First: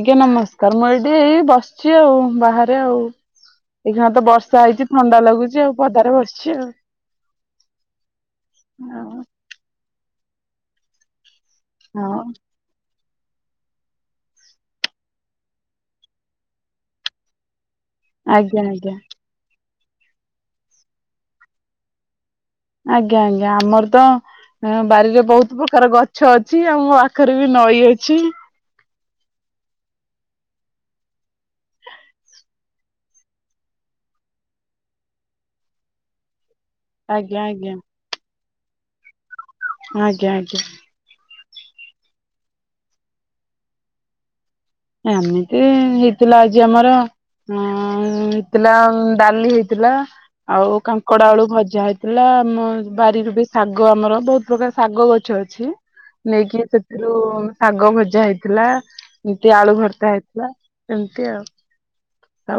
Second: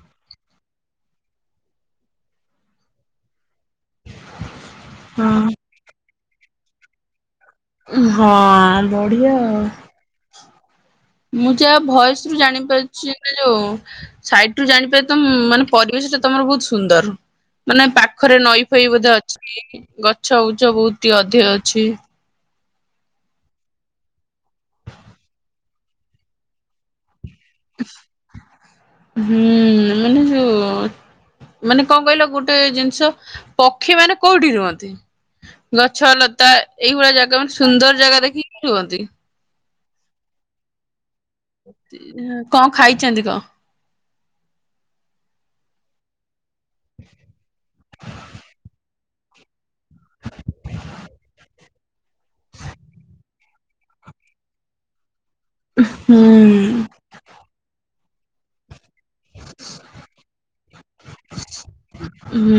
ଆଜ୍ଞା ନମସ୍କାର, ମୁଁ ଏଇଠି ଏଇ ବସିଚି, ଆଉ ବାହାରେ ଆଉ ଏଇଖା ତ ବର୍ଷା ହେଇଚି ଥଣ୍ଡା ହଁ ଲାଗୁଚି, ଆଉ ପଦାରେ ବସିଚି ଆଉ। ହଁ ବଢିଆ ଆଉ। ମୁଁ ଯାହା ହଁ ଭଏସରୁ ଜାଣିପାରୁ ଯୋଉ ସାଇଟରୁ ଜାଣିପାରୁଚି ମାନେ ପରିବେଶଟା ତମର ବହୁତ ସୁନ୍ଦର। ମାନେ ପାଖରେ ଆଜ୍ଞା ନଈ ଫଇ ଆଜ୍ଞା ବୋଧେ ଅଛି, ଗଛ ଉଛ ବୋହୁତ ଅଧିକ ଅଛି। ଆଜ୍ଞା ଆଜ୍ଞା ଆମର ତ ବାରିରେ ବୋହୁତ ପ୍ରକାର ଗଛ ଅଛି ଆମ ପାଖରେ ବି ନଈ ଅଛି। ହୁଁ ମାନେ ଯୋଉ ଓ ମାନେ କଣ କହିଲ ଗୋଟେ ଜିନିଷ ପକ୍ଷୀମାନେ କୋଉଠି ରୁହନ୍ତି? ଗଛ ଲତା ଏଇଗୁଡା ଆଜ୍ଞା ଜାଗା ମାନେ ଆଜ୍ଞା ସୁନ୍ଦର ଜାଗା ଦେଖିକି ରୁହନ୍ତି। ଆଜ୍ଞା ଆଜ୍ଞା। କଣ ଖାଇଚନ୍ତି କଣ? ଏମିତି ହେଇଥିଲା ଆଜି ଆମର ହେଇଥିଲା ଡାଲି ହେଇ ଥିଲା ଆଉ କାଙ୍କଡ ଆଳୁ ଭଜ ଭଜା ହେଇଥିଲା, ଆମ ବାରିରୁ ବି ଶାଗ ଆମର ବୋହୁତ ପ୍ରକାର ଶାଗ ଗ ଛ ଅଛି, ହୁଁ ନେଇକି ସେଥିରୁ ଶାଗ ଭଜା ହେଇଥିଲା। ଏ ଆଳୁ ଭର୍ତା ହେଇଥିଲା, ସେମିତି ଆଉ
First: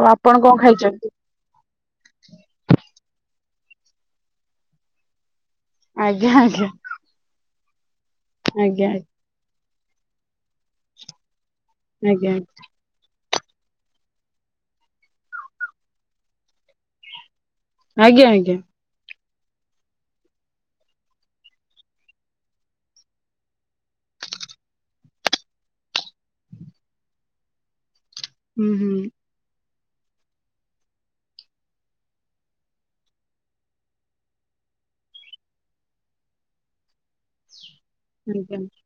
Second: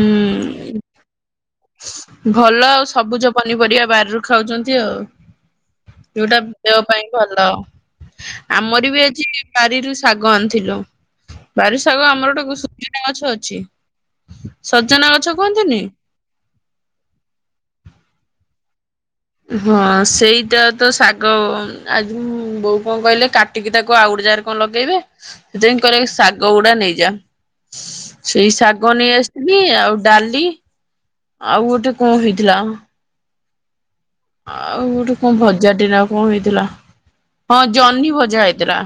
ଆଉ ଆପଣ କଣ ଖାଇଛନ୍ତି? ଭଲ ଆଉ ସବୁଜ ପନିପରିବା ବାରିରୁ ଖାଉଛନ୍ତି ଆଉ। ଆଜ୍ଞା ଯୋଉଟା ଆଜ୍ଞା ଦେହ ପାଇଁ ଭଲ, ଆଜ୍ଞା ଆଜ୍ଞା ଆମର ବି ଅଛି ବାରିରୁ ଶାଗ ଆଣିଥିଲୁ, ବାରି ଶାଗ ଆଜ୍ଞା ଆମର ଗୋଟେ [unintelligible] ଗଛ ଅଛି ଛି ସଜନା ଗଛ କୁହନ୍ତିନି। ଆଜ୍ଞା ଆଜ୍ଞା। ହଁ ସେଇଟା ତ ଶାଗ ଆଜି ମୁଁ ବୋଉ କଣ କହିଲେ କାଟିକି ତାକୁ ଆଉ ଗୋଟେ କଣ ଲଗେଇବେ, ସେଥିପାଇଁ କହିଲେ ଶାଗ ଗୁଡା ନେଇଯା। ସେଇ ହୁଁ ଶାଗ ହୁଁ ନେଇ ଆସିଥିଲି, ଆଉ ଡାଲି ଆଉ ଗୋଟେ କଣ ହେଇଥିଲା? ଆଉ ଗୋଟେ କଣ ଭଜା ଟେ ନା କଣ ହେଇଥିଲା? ହଁ ଜହ୍ନି ଭଜା ଆଜ୍ଞା। ହେଇଥିଲା।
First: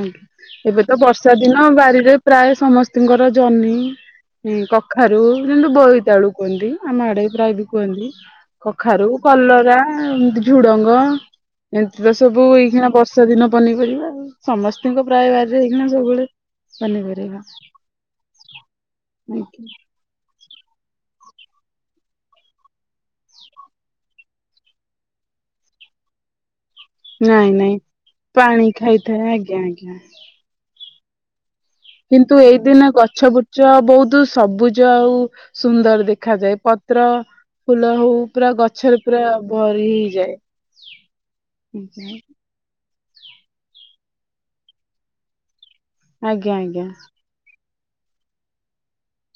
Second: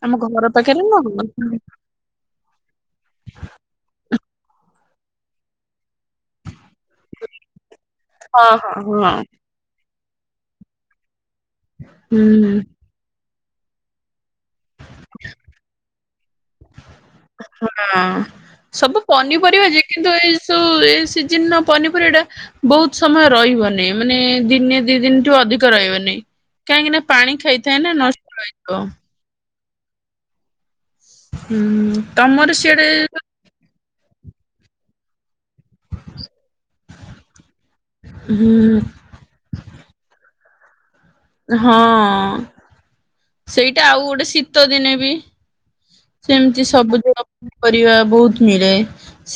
ଆଜ୍ଞା ଆମ ଘର ପାଖରେ ଏବେ ତ ନା ହଁ ବର୍ଷା ଦିନ ବାରିରେ ପ୍ରାୟ ସମସ୍ତିଙ୍କର ଜହ୍ନି। ହୁଁ କଖାରୁ ଯେମତି ବୋଇତାଳୁ କୁହନ୍ତି। ଆମ ଆଡେ ବି ପ୍ରାୟ ବି କୁହନ୍ତି ହଁ କଖାରୁ, ହଁ କଲରା ଏମତି ଝୁଡଙ୍ଗ। ଏମିତି ତ ସବୁ ହୁଁ। ଏଇକେଣା ବର୍ଷା ଦିନ ପନିପରିବା ଆଉ ସମସ୍ତଙ୍କ ପ୍ରାୟ ବାରିରେ ହେଇକିଣା ସବୁବେଳେ ପନିପରିବା। ହଁ ସବୁ ପନିପରିବା ଯେ କିନ୍ତୁ ଏ ସ ଏ ସିଜିନ ପନିପରିବା ଟା ବହୁତ ସମୟ ରହିବନି, ମାନେ ଦିନେ ଦି ଦିନ ଠୁ ଅଧିକ ରହିବନି। କାହିଁକି ନା ପାଣି ନାଇଁ ନାଇଁ ଖାଇଥାଏ ନା ନଷ୍ଟ ପାଣି ହେଇଯିବ ଖାଇଥାଏ, ଆଜ୍ଞା ଆଜ୍ଞା। ହୁଁ କିନ୍ତୁ ତମର ଏଇଦିନ ସିଆଡେ ଗଛ ବୁଛ ବୋହୁତ ସବୁଜ ଆଉ ସୁନ୍ଦର ଦେଖାଯାଏ ପତ୍ର। ଫୁଲ ହଉ ପୁରା ହୁଁ ଗଛରେ ପୁରା ଭରି ହେଇଯାଏ। ହଁ ଆଜ୍ଞା ସେଇଟା ଆଉ ଗୋଟେ ଶୀତ ଦିନେ ବି। ଆଜ୍ଞା ଆଜ୍ଞା ସେମିତି ସବୁ ଦିନ ପରିବା ବହୁତ ମିଳେ।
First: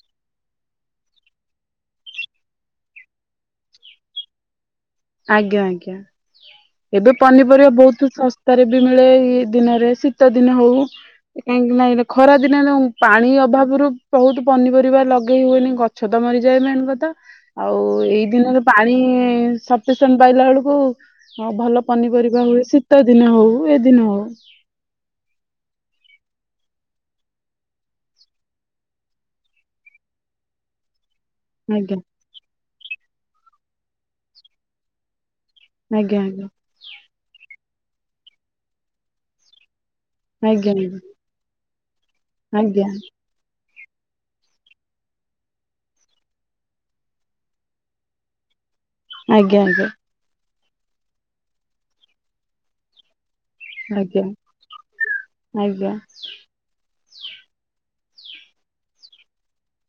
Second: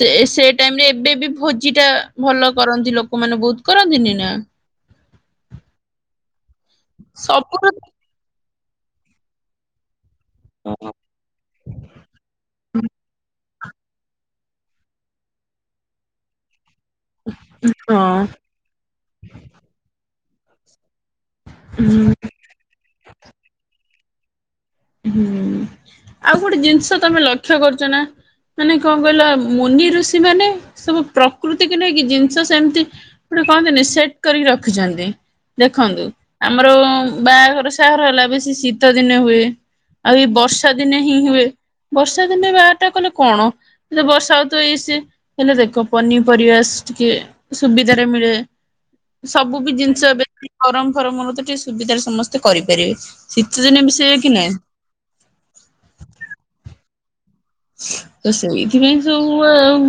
ସେ ସେ ଟାଇମ ରେ ଏବେ ବି ଭୋଜି ଟା ଭଲ କରନ୍ତି ଲୋକମାନେ ବହୁତ କରନ୍ତିନି ନା। ଆଜ୍ଞା ଆଜ୍ଞା ଏବେ ପନିପରିବା ସବୁର ବହୁତ ଶ ଶସ୍ତା ରେ ବି ମିଳେ ଏ ଦିନରେ ଶୀତ ଦିନ ହଉ କାହିଁକି ନାଇଁ ଖରା ଦିନ ପାଣି ଅଭାବ ବହୁତ ପନିପରିବା ଲଗେଇ ହୁଏନି ଗଛ ତ ମରିଯାଏ ମେନ କଥା। ଆଉ ହଁ ଏଇ ଦିନରେ ପାଣି ସଫିସିଏଣ୍ଟ ପାଇଲା ବେଳକୁ। ହ ଭଲ ହୁଁ। ପନିପରିବା ହୁଏ ଶୀତ ଦିନ ହଉ ଏଦିନ ହଉ। ହୁଁ ଆଉ ଗୋଟେ ଜିନିଷ ତମେ ଲକ୍ଷ୍ୟ କରିଛ ନା। ମାନେ କଣ କହିଲ ମୁନି ଋଷି ମାନେ ସବୁ ପ୍ରକୃତିକୁ ଆଜ୍ଞା ନେଇକି ଜିନିଷ ସେମିତି ଗୋଟେ କହନ୍ତିନି ସେଟ କରିକି ରଖିଛନ୍ତି। ଦେଖନ୍ତୁ ଆଜ୍ଞା ଆଜ୍ଞା ଆମର ବାହାଘର ସହର ହେଲା ବେଶୀ ଶୀତ ଦିନେ ହୁଏ। ଆଉ ଏଇ ବର୍ଷା ଦିନେ ହିଁ ହୁଏ ବର୍ଷା ଦିନେ ବାହାଘରଟା ଆଜ୍ଞା କଲେ କଣ। ବର୍ଷା ହେ ତ ଏଇସି ହେଲେ ଦେଖ ପନିପରିବା ଟିକେ ସୁବିଧାରେ ମିଳେ। ଆଜ୍ଞା ଆଜ୍ଞା ଆଜ୍ଞା ସବୁ ବି ଆଜ୍ଞା ଜିନିଷ ଏବେ ଗରମ ଫରମରୁ ତ ଟିକେ ସୁବିଧାରେ ସମସ୍ତେ କରିପାରିବେ। ଶୀତଦିନେ ମିଷେଇ କି ନାହିଁ। ଆଜ୍ଞା। ତ ସେଇଥିପାଇଁ ସବୁ।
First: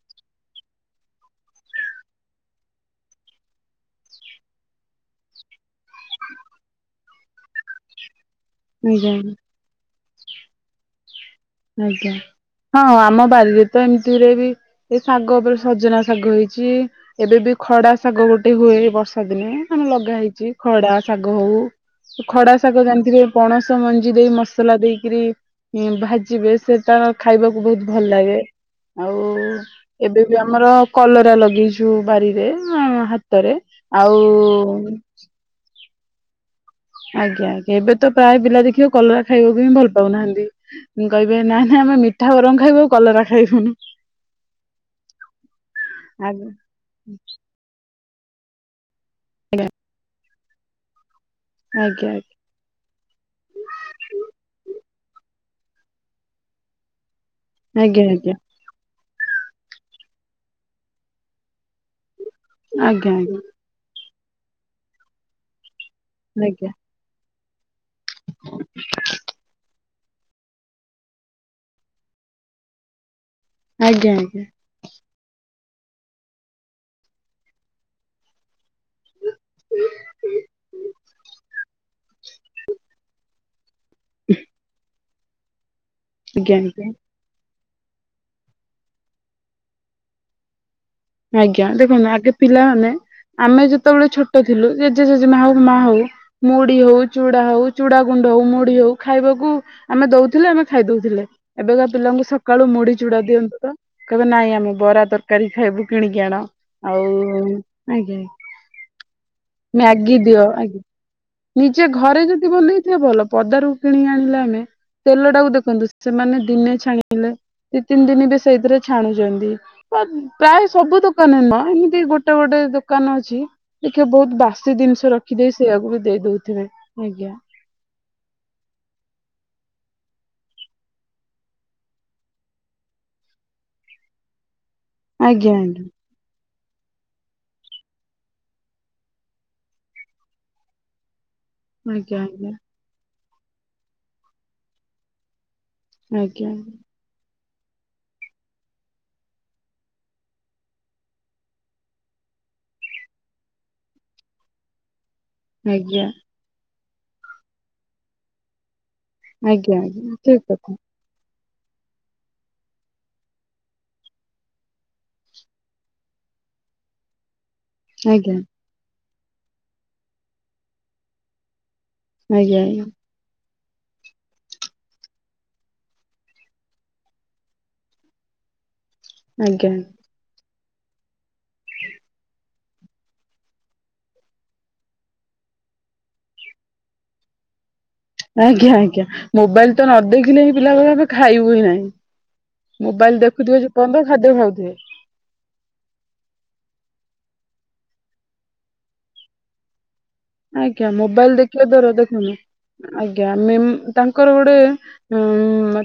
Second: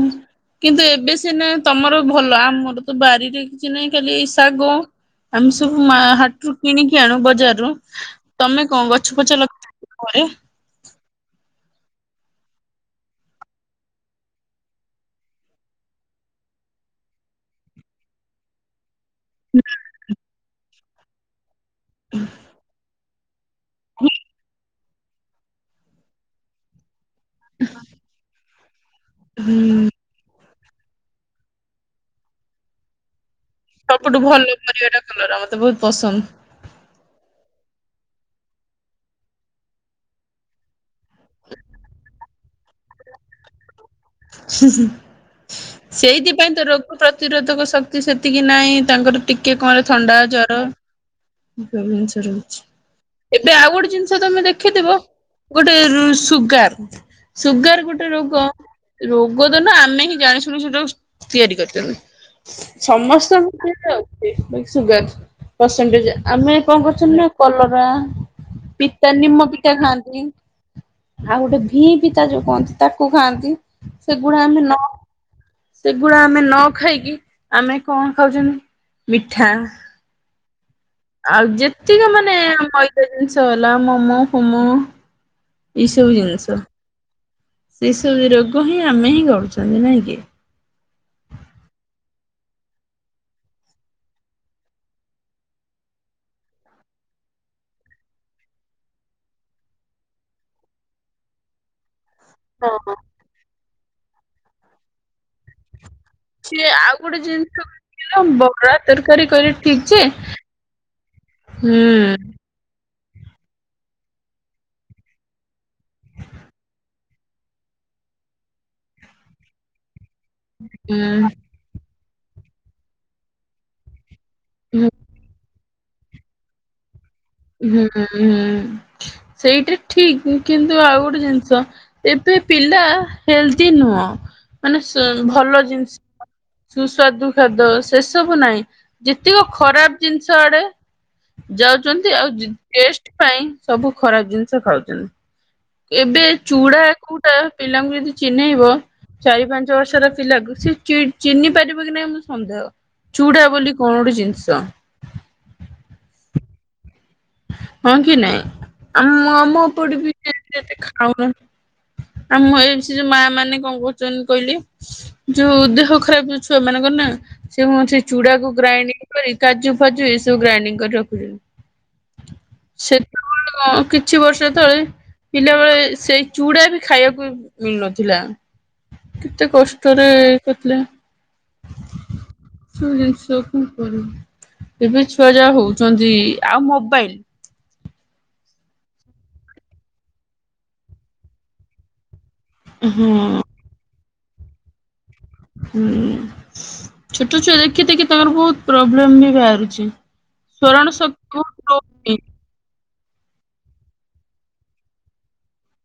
କିନ୍ତୁ ଏବେ ସିନା ତମର ଭଲ ଆମର ତ ବାରିରେ କିଛି ନାହିଁ ଖାଲି ଶାଗ। ଆମେ ସବୁ ମାଳ ହାଟରୁୁ କିଣିକି ଆଣୁ ବଜାରରୁ ତମେ କଣ ଗଛ ଆଜ୍ଞା ପଛ ଲଗେ ଘରେ। [unintelligible] ହଁ ଆମ ବାରିରେ ତ ଏମିତିରେ ବି ଏ ଶାଗ ଉପରେ ସଜନା ଶାଗ ହେଇଛି ଏବେ ବି। ଖଡା ଶାଗ ଗୋଟେ ହୁଏ ବର୍ଷା ଦିନେ ଆମେ ଲଗା ହେଇଛି ଖଡା ଶାଗ ହଉ ଖଡା ଶାଗ ଜାଣିଥିବେ। ପଣସ ମଞ୍ଜି ଦେଇ ମସଲା ଦେଇକରି ଭାଜିବେ ସେ ତାର ଖାଇବାକୁ ବହୁତ ଭଲ ଲାଗେ। ଆଉ ଏବେ ବି ଆମର କଲରା ଲଗେଇଛୁ ବାରିରେ। ରେ ସବୁଠୁ ଭଲ ଆଉ। ପରିବାଟା କଲରା ମତେ ବହୁତ ପସନ୍ଦ। ଆଜ୍ଞା ଆଜ୍ଞା ଏବେ ତ ପ୍ରାୟ ପିଲା ଦେଖିବା କଲରା ଖାଇବାକୁ ହିଁ ଭଲ ପାଉନାହାନ୍ତି କହିବେ ନା ନା। ତମେ ମିଠା ବରମ ଖାଇବ ଆ କଲରା ଖାଇବୁନି। ସେଇଥିପାଇଁ ଆଜ୍ଞା ତ ରୋଗ ପ୍ରତିରୋଧକ ଶକ୍ତି ସେତିକି ନାହିଁ। ତାଙ୍କର ଟିକେ କଣ ହେଲେ ଥଣ୍ଡା ଜର। ଆଜ୍ଞା ଜର ରହୁଛି ଏବେ ଆଉ ଗୋଟେ ଜିନିଷ ତମେ ଦେଖିଥିବ ଗୋଟେ ସୁଗାର ସୁଗାର ଆଜ୍ଞା ଗୋଟେ ଆଜ୍ଞା ରୋଗ। ରୋଗ ତ ନା ଆମେ ହିଁ ଜାଣିଶୁଣି ସେଟା ତିଆରି କରିପାରିଲୁ। ଆଜ୍ଞା ସମସ୍ତଙ୍କ ଅ ସୁଗାର ପରସେଣ୍ଟେଜ ଆମେ ଆଜ୍ଞା କଣ କରୁଛଛନ୍ତି ନା। କଲରା ପିତା ନିମ ପିତା ଖାଆନ୍ତି। ଆଉ ଗୋଟେ ଭି ପି ତା ଯୋଉ କୁହନ୍ତି ତାକୁ ଖାଆନ୍ତି। ଆଜ୍ଞା ଆଜ୍ଞା ସେଗୁଡା ଆଜ୍ଞା ଆମେ ନା ସେଗୁଡା ଆମେ ନ ଖାଇକି ଆମେ କଣ ଖାଉଛନ୍ତି ମିଠା। ଆଉ ଯେତିକ ମାନେ ମଇଦା ଜିନିଷ ହେଲା ମୋମୋ ଫୋମୋ ଏଇ ସବୁ ଜିନିଷ। ଆଜ୍ଞା ସେଇସବୁ ରୋଗ ହିଁ ଆମେ ହିଁ ଗଢୁଛନ୍ତି ନାଇଁ କି। ଆଜ୍ଞା ଦେଖନ୍ତୁ ଆଗେ ପିଲାମାନେ। ଆମେ ଯେତେବେଳେ ଛୋଟ ଥିଲୁ ଜେଜେ ଜେଜେମା ହଉ ମା ହଉ ମୁଢ଼ି ହଉ ଚୁଡା ହଉ ଚୁଡା ଗୁଣ୍ଡ ମୁଢି ହଉ ଖାଇବାକୁ ଆମେ ଦଉଥିଲେ ଆମେ ଖାଇ ଦଉଥିଲେ ଏବେକା ପିଲାଙ୍କୁ ହଁ। ସକାଳୁ ମୁଢି ଚୁଡା ଦିଅନ୍ତୁ ତ କହିବେ ନାଇଁ ଆମେ ବରା ତରକାରୀ ଖାଇବୁ। ସବୁ କିଣିକି ଆଣ ସିଏ ଆଉ ଗୋଟେ ଆଜ୍ଞା ଜିନିଷ ବରା ତରକାରୀ କହିଲେ ଠିକ ଯେ ମ୍ୟାଗି ଦିଅ ଆ ହୁଁ ନିଜେ ଘରେ ଯଦି ବନେଇଥିବା ଭଲ ପଦାରୁ କିଣି ଆଣିଲା ଆମେ ତେଲ ଟାକୁ ଦେଖନ୍ତୁ ସେମାନେ ଦିନେ ଛାଣ ହେଲେ ଦି ତିନି ଦିନ ବି ସେଇଥିରେ ଛାଣୁଛନ୍ତି। ପ୍ରାୟ ସବୁ ହୁଁ ଦୋକାନ ନ ଏମିତି ଗୋଟେ ଗୋଟେ ଦୋକାନ ଅଛି ଦେଖିବା ବହୁତ ବାସି ଜିନିଷ ରଖିଦେଇ ସେଇଆକୁ ବି ଦେଇ ଦଉଥିବେ। ଆଜ୍ଞା ହୁଁ ହୁଁ। ସେଇଟା ଠିକ କିନ୍ତୁ ଆଉ ଗୋଟେ ଜିନିଷ ଏବେ ପିଲା ହେଲଦି ନୁହଁ। ମାନେ ଆଜ୍ଞା ଭଲ ଆଜ୍ଞା ଜିନିଷ ସୁସ୍ୱାଦୁ ଖାଦ୍ୟ ସେ ସବୁ ନାହିଁ ଯେତିକ ଖରାପ ଜିନିଷ ଆଡେ। ଯାଉଛନ୍ତି ଆଜ୍ଞା ଆଉ ଆଜ୍ଞା। ଟେଷ୍ଟ ପାଇଁ ସବୁ ଖରାପ ଜିନିଷ ଖାଉଛନ୍ତି। ଏବେ ଆଜ୍ଞା ଚୁଡା କୋଉଟା ପିଲାଙ୍କୁ ଯଦି ଚିହ୍ନେଇବ ଚାରି ପାଞ୍ଚ ବର୍ଷର ପିଲା ସେ ଚିହ୍ନି ପାରିବ କି ନାହିଁ ମୁଁ ସନ୍ଦେହ। ଚୁଡା ବୋଲି କଣ ଗୋଟେ ଜିନିଷ? ଆଜ୍ଞା। ହଁ କି ନାଇଁ ଆମ ଆମ ଆଜ୍ଞା ଉପଟ ବି ଆଜ୍ଞା ଠିକ ଏତେ କଥା ଖାଉନାହାନ୍ତି। ଆଉ ଏମ ଯୋଉ ମା ମାନେ କଣ କରୁଛନ୍ତି କହିଲେ ଯୋଉ ଦେହ ଖରାପ ଯୋଉ ଛୁଆ ମାନଙ୍କର ନା ସେ ମୁଁ ସେ ଆଜ୍ଞା ଚୁଡାକୁ ଗ୍ରାଇଣ୍ଡିଂ କରି କାଜୁ ଫାଜୁ ଏସବୁ ଗ୍ରାଇଣ୍ଡିଂ କରି ରଖୁଛନ୍ତି। ଆଜ୍ଞା ଆଜ୍ଞା। ହଁ କିଛି ବର୍ଷ ତଳେ ପିଲାବେଳେ ସେଇ ଚୁଡା ବି ଖାଇବାକୁ ମିଳୁନଥିଲା। କେତେ ଆଜ୍ଞା ଆଜ୍ଞା କଷ୍ଟରେ କରିଥିଲେ। ସବୁ ଜିନିଷ କଣ କରିବି ଏବେ ଛୁଆ ଯାହା ହଉଛନ୍ତି ଆଉ ମୋ ମୋବାଇଲ ଆଜ୍ଞା ଆଜ୍ଞା ମୋବାଇଲ ତ ନ ଦେଖିଲେ ହିଁ ପିଲା ଏବେ ଖାଇବୁ ହିଁ ନାହିଁ। ହୁଁ। ମୋବାଇଲ ଦେଖୁଥିବେ ଯେ ପର୍ଯ୍ୟନ୍ତ ଖାଦ୍ୟ ଖାଉଥିବେ। ହୁଁ ଛୋଟ ଛୁଆ ଦେଖି ଦେଖି ତାଙ୍କର ବହୁତ ପ୍ରୋବ୍ଲେମ ବି ବାହାରୁଛି। ସ୍ମରଣ ଆଜ୍ଞା ଶକ୍ତି ମୋବାଇଲ ଦେଖିବା ବହୁତ ଧର ଦେଖୁନୁ। ଆଜ୍ଞା ତାଙ୍କର ଗୋଟେ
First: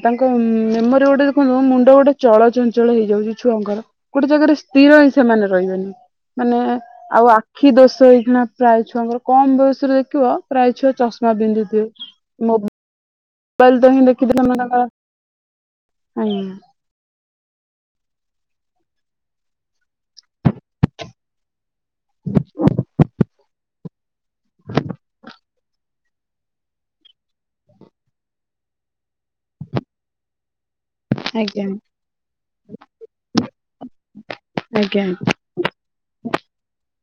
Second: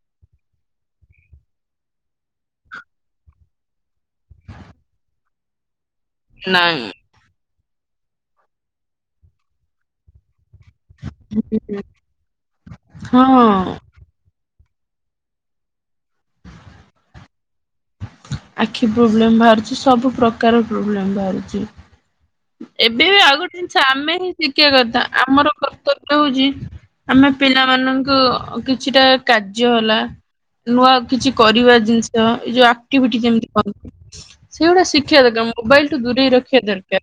ତାଙ୍କ ମେମୋରି ଗୋଟେ ଦେଖନ୍ତୁ ମୁଣ୍ଡ ଗୋଟେ ଚଳଚଞ୍ଚଳ ହେଇଯାଉଛି ଛୁଆଙ୍କର ଗୋଟେ ଜାଗାରେ ସ୍ଥିର ହିଁ ସେମାନେ ରହିବେନି। ମାନେ ନାଇଁ। ଆଉ ଆଖି ଦୋଶ ଏଇକିନା ପ୍ରାୟ ଛୁଆଙ୍କର କମ ବୟସରେ ଦେଖିବ ପ୍ରାୟ ଛୁଆ ଚଷମା ବିନ୍ଧୁଥିବେ ମୋ ହଁ ବାଇଲ ତୁ ଦେଖି ଦେଲେ ଆ ଆଖି ପ୍ରୋବ୍ଲେମ ବାହାରୁଛି ସବୁ ପ୍ରକାର ପ୍ରୋବ୍ଲେମ ବାହାରୁଚି। ଟ ହଉଛି ଆମେ ପିଲାମାନଙ୍କ କିଛିଟା କାର୍ଯ୍ୟ ହେଲା। ନୂଆ କିଛି ଆଜ୍ଞା କରିବା ଜିନିଷ ଏ ଯୋଉ ଆକ୍ଟିଭିଟି ଯେମିତି କରନ୍ତି ସେଇଗୁଡା ଆଜ୍ଞା ଆଜ୍ଞା ଶିଖିବା ଦରକାର ମୁଁ ମୋବାଇଲଠୁ ଦୂରେଇ ରଖିବା ଦରକାର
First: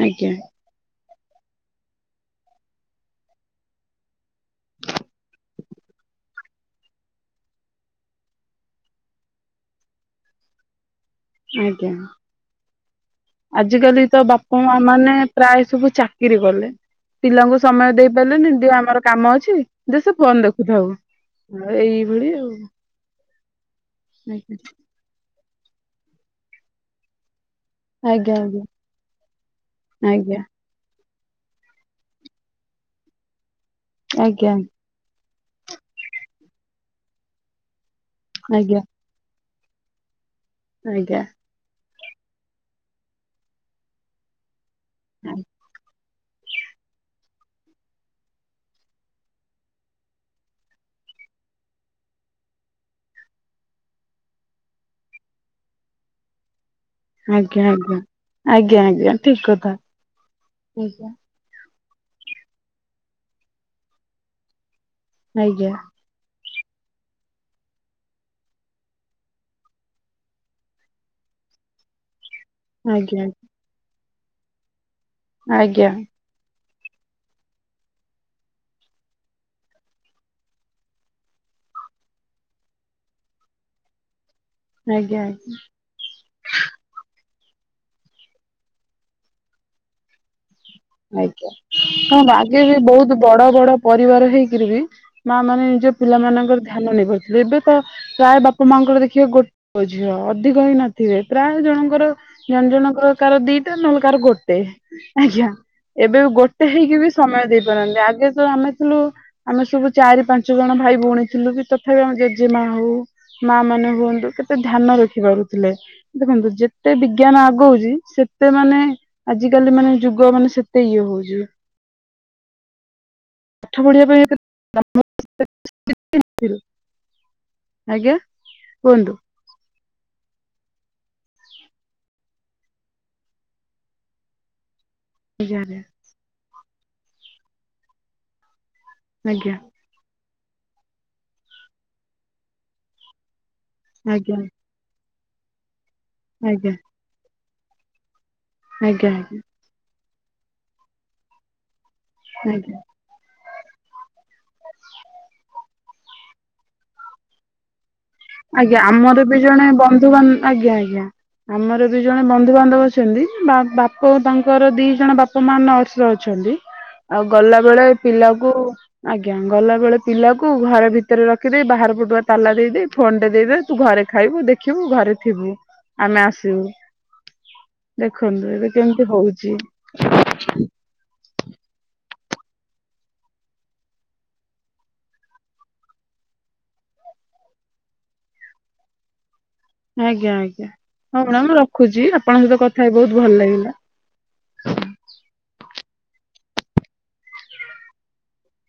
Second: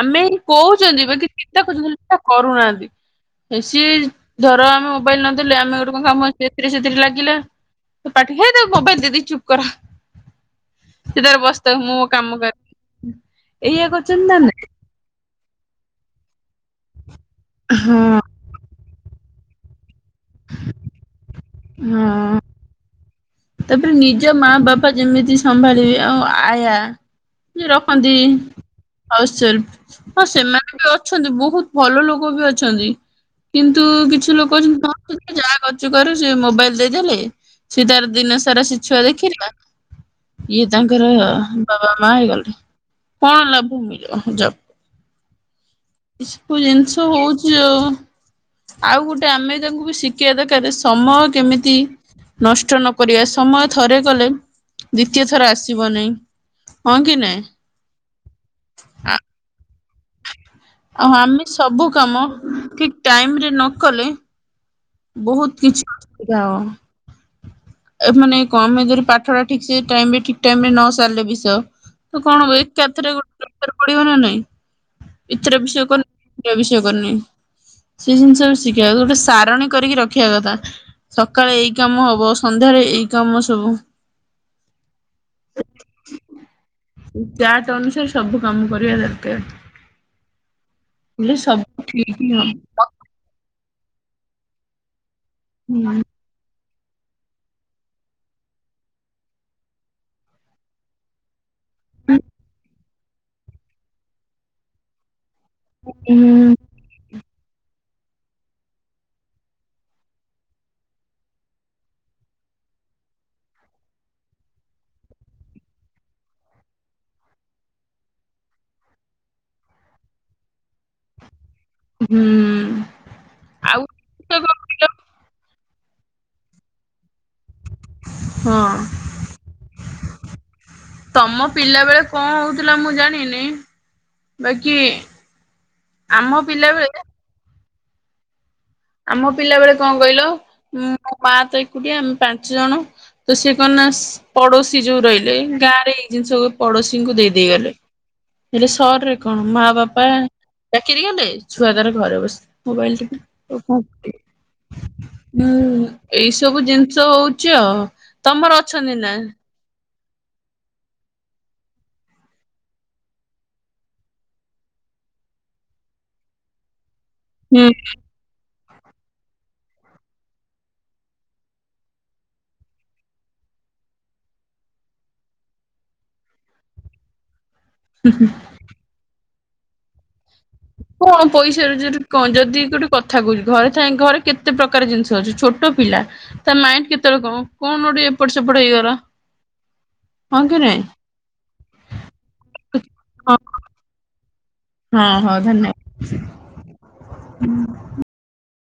ଆମେ ଆଜ୍ଞା କହୁଛ ବାକି ଚିନ୍ତା ଖୋଜୁଥିଲେ ନା ସେ କରୁନାହାନ୍ତି। ହେଇସି ଧର ଆମେ ମୋବାଇଲ ନ ଦେଲେ ଆମେ ଗୋଟେ କଣ କାମଥିରେ ସେଥିରେ ଲାଗିଲା। ତ ପାଠ ହେ ତ ମୋବାଇଲ ଦେଇ ଦେଇ ଚୁପ କରା। [inaudible] ସେଥିରେ ବସିଥାଉ ଆଜ୍ଞା ମୁଁ ମୋ କାମ କରେ। ଏଇଆ ଆଜିକାଲି ତ କରୁଛନ୍ତି ନା ବାପା ନାଇଁ। ମା ମାନେ ପ୍ରାୟ ସବୁ ଚାକିରି କଲେ। ପିଲାଙ୍କୁ ସମୟ ଦେଇ ହଁ ପାରିଲେନି ଦେ ଆମର କାମ ଅଛି ଦେ ସେ ଫୋନ ଦେଖୁଥାଉ। ହଁ ଏଇ ଭଳିି ଆଉ। ତାପରେ ନିଜ ମା ବାପା ଯେମିତି ସମ୍ଭାଳିବେ ଆଉ ଆୟା ରଖନ୍ତି ଆଜ୍ଞା ହଁ ଆଜ୍ଞା ସେମାନେ ବି ଅ ଅଛନ୍ତି ବହୁତ ଭଲ ଲୋକ ବି ଅଛନ୍ତି। କିନ୍ତୁ ଆଜ୍ଞା କିଛି ଆଜ୍ଞା ଲୋକ ଅଛନ୍ତି ଭଁଛନ୍ତି ଯାହା କରଛୁ କରୁ ସେ ମୋବାଇଲ ଦେଇଦେଲେ ସ ତାର ଦିନ ସାରା ସେ ଆଜ୍ଞା। ଛୁଆ ଦେଖି ନା ଇଏ ତାଙ୍କର ଆଜ୍ଞା ବାବା ମା ହେଇଗଲେ କଣ ଲାଭ ମିଳିବ ଜବକୁ। ହୁଁ ଏସବୁ ଜିନିଷ ହଉଛି ଆଉ ଆଉ ଗୋଟେ ଆମେ ତାଙ୍କୁ ବି ଶିଖିବା ଦରକାର ସମୟ କେମିତି ନଷ୍ଟ ନ କରିବା ସମୟ ଥରେ ଗଲେ ଦ୍ଵିତୀୟ ଥର ଆସିବ ନାହିଁ ହଁ କି ନାଇଁ? ଆଜ୍ଞା ଆଜ୍ଞା ଆଜ୍ଞା ଆଜ୍ଞା ଠିକ କଥା ଆଉ ଆଜ୍ଞା ଆମେ ସବୁ କାମ ଠିକ ଟାଇମରେ ନ କଲେ ବହୁତ ଆଜ୍ଞା କିଛି ଅସୁବିଧା ହେବ ମାନେ କମ ଏଜେରେ ପାଠ ଟା ଠିକ ସେ ଟାଇମରେ ଠିକ ଟାଇମରେ ନ ସାରିଲେ ବିଷୟ ତ କଣ ହ ଏକାଥରେ ଆଜ୍ଞା ଗୋଟେଚ ପଡିବ ନା ନାଇଁ ଏଥର ବିଷୟ ଆଜ୍ଞା କଲୁ କରିନ ସେ ଜିନିଷ ବି ଶିଖିବା ଗୋଟେ ସାରଣୀ କରିକି ରଖିବା କଥା ସକାଳେ ଏଇ କାମ ହବ ସନ୍ଧ୍ୟାରେ ଏଇ କାମ ସବୁ ଆଜ୍ଞା ଆଜ୍ଞା ଚାଟ ଅନୁସାରେ ସବୁ କାମ କରିବା ଦରକାର ହେଲେ ଆଜ୍ଞା ସବୁ ଠିକ ହଁ ହିଁ ହବ। ଆଗେ ବି ବହୁତ ବଡ ବଡ ପରିବାର ହେଇକିରି ବି ମା ମାନେ ନିଜ ପିଲାମାନଙ୍କର ଧ୍ୟାନ ନେଇ ପାରୁଥିଲେ ଏବେ ତ ପ୍ରାୟ ବାପା ମାଙ୍କର ଦେଖିବେ ଗୋଟେ ଝିଅ ଅଧିକ ହିଁ ନଥିବେ ପ୍ରାୟ ଜଣଙ୍କର ଜଣେ ଜଣଙ୍କର କାର ଦିଟା ନହେଲେ କାର ଗୋଟେ ଆଜ୍ଞା ଏବେ ଗୋଟେ ହେଇକି ବି ସମୟ ଦେଇପାରନ୍ତି ଆଗେ ତ ଆମେ ଥିଲୁ ଆମେ ସବୁ ଚାରି ପାଞ୍ଚ ଜଣ ଭାଇ ଭଉଣୀ ଥିଲୁ କି ତଥାପି ଆମେ ଜେଜେମା ହଉ ମା ମାନେ ହୁଅନ୍ତୁ କେତେ ଧ୍ୟାନ ରଖିପାରୁଥିଲେ ଦେଖନ୍ତୁ ଯେତେ ବି ଜ୍ଞାନ ଆଗଉଛି ସେତେ ମାନେ ଆଜିକାଲି ମାନେ ଯୁଗ ମାନେ ସେତେ ଇଏ ହଉଛି ହୁଁ ଆଉ ପାଠ ପଢିବା ଗୋଟେ ପାଇଁ କଣ କହିଲ? ଆଜ୍ଞା ହଁ କୁହନ୍ତୁ ତମ ପିଲା ବେଳେ କଣ ହଉଥିଲା ମୁଁ ଜାଣିନି ବାକି ା [inaudible] [unintelligible] ପିଲାବେେଳେ ଆମ ଆଜ୍ଞା ପିଲା ବେଳେ କଣ କହିଲ ମୋ ମା ତ ଏକୁଟିଆ ଆମେ ପାଞ୍ଚ ଜଣ ତ ସିଏ ନା ଆଜ୍ଞା ପଡୋଶୀ ଯୋଉ ରହିଲେ ଗାଁ ରେ ଏଇ ଜିନିଷ ଗୁଡା ଆଜ୍ଞା ପଡୋଶୀଙ୍କୁ ଦେଇ ଦେଇେ ଗଲେ ହେଲେ ଆଜ୍ଞା ଆଜ୍ଞା ସହରରେ କଣ ମା ବାପା ଚାକିରି ଗଲେ ଛୁଆ ତାର ଘରେ ବସି ଆଜ୍ଞା ମୋବାଇଲ ଟିପିଲେ ହଁ ଏଇ ସବୁ ଜିନିଷ ହଉଛି ଆଉ ତମର ଆଜ୍ଞା ଅଛନ୍ତି ନା? ଆମର ବି ଜଣେ ବନ୍ଧୁବାନ୍ଧ ଆଜ୍ଞା ଆଜ୍ଞା ଆମର ବି ଜଣେ ବନ୍ଧୁ ବାନ୍ଧବ ଅଛନ୍ତି ବାପ ତାଙ୍କର ଦି ଜଣ ବାପା ମା ନର୍ସ ଅଛନ୍ତି ଆଉ ଗଲା ହୁଁ ବେଳେ ପିଲାକୁ ଆଜ୍ଞା ଗଲା ବେଳେ ପିଲାକୁ ଘରେ ଭିତରେ ରଖିଦେଇ ବାହାର ପଟୁଆ ତାଲା ଦେଇଦେଇ ଫୋନ ଟେ ଦେଇଦ ତୁ ଘରେ ଖାଇବୁ ଦେଖିବୁ ଘରେ ଥିବୁ ଆମେ ଆସିବୁ ଦେଖନ୍ତୁ ଏବେ କେମିତି ହଉଛି କଣ ପଇସା ରୋଜଗାର କଣ ଯଦି ଗୋଟେ କଥା କହୁଛି ଘରେ ଥାଇ ଘରେ କେତେ ପ୍ରକାର ଜିନିଷ ଅଛି ଛୋଟ ପିଲା ତା ମାଇଣ୍ଡ କେତେ କଣ କଣ ଗୋଟେ ଏପଟ ସେପଟ ହେଇଗଲା ଆଜ୍ଞା ହଁ କି ଆଜ୍ଞା ନାଇଁ ହଉ ମାଡାମ ମୁଁ ରଖୁଛି ଆପଣଙ୍କ ସହିତ କଥାହେଇ ବହୁତ ଭଲ ଲାଗିଲା ହଁ ହଁ ଧନ୍ୟବାଦ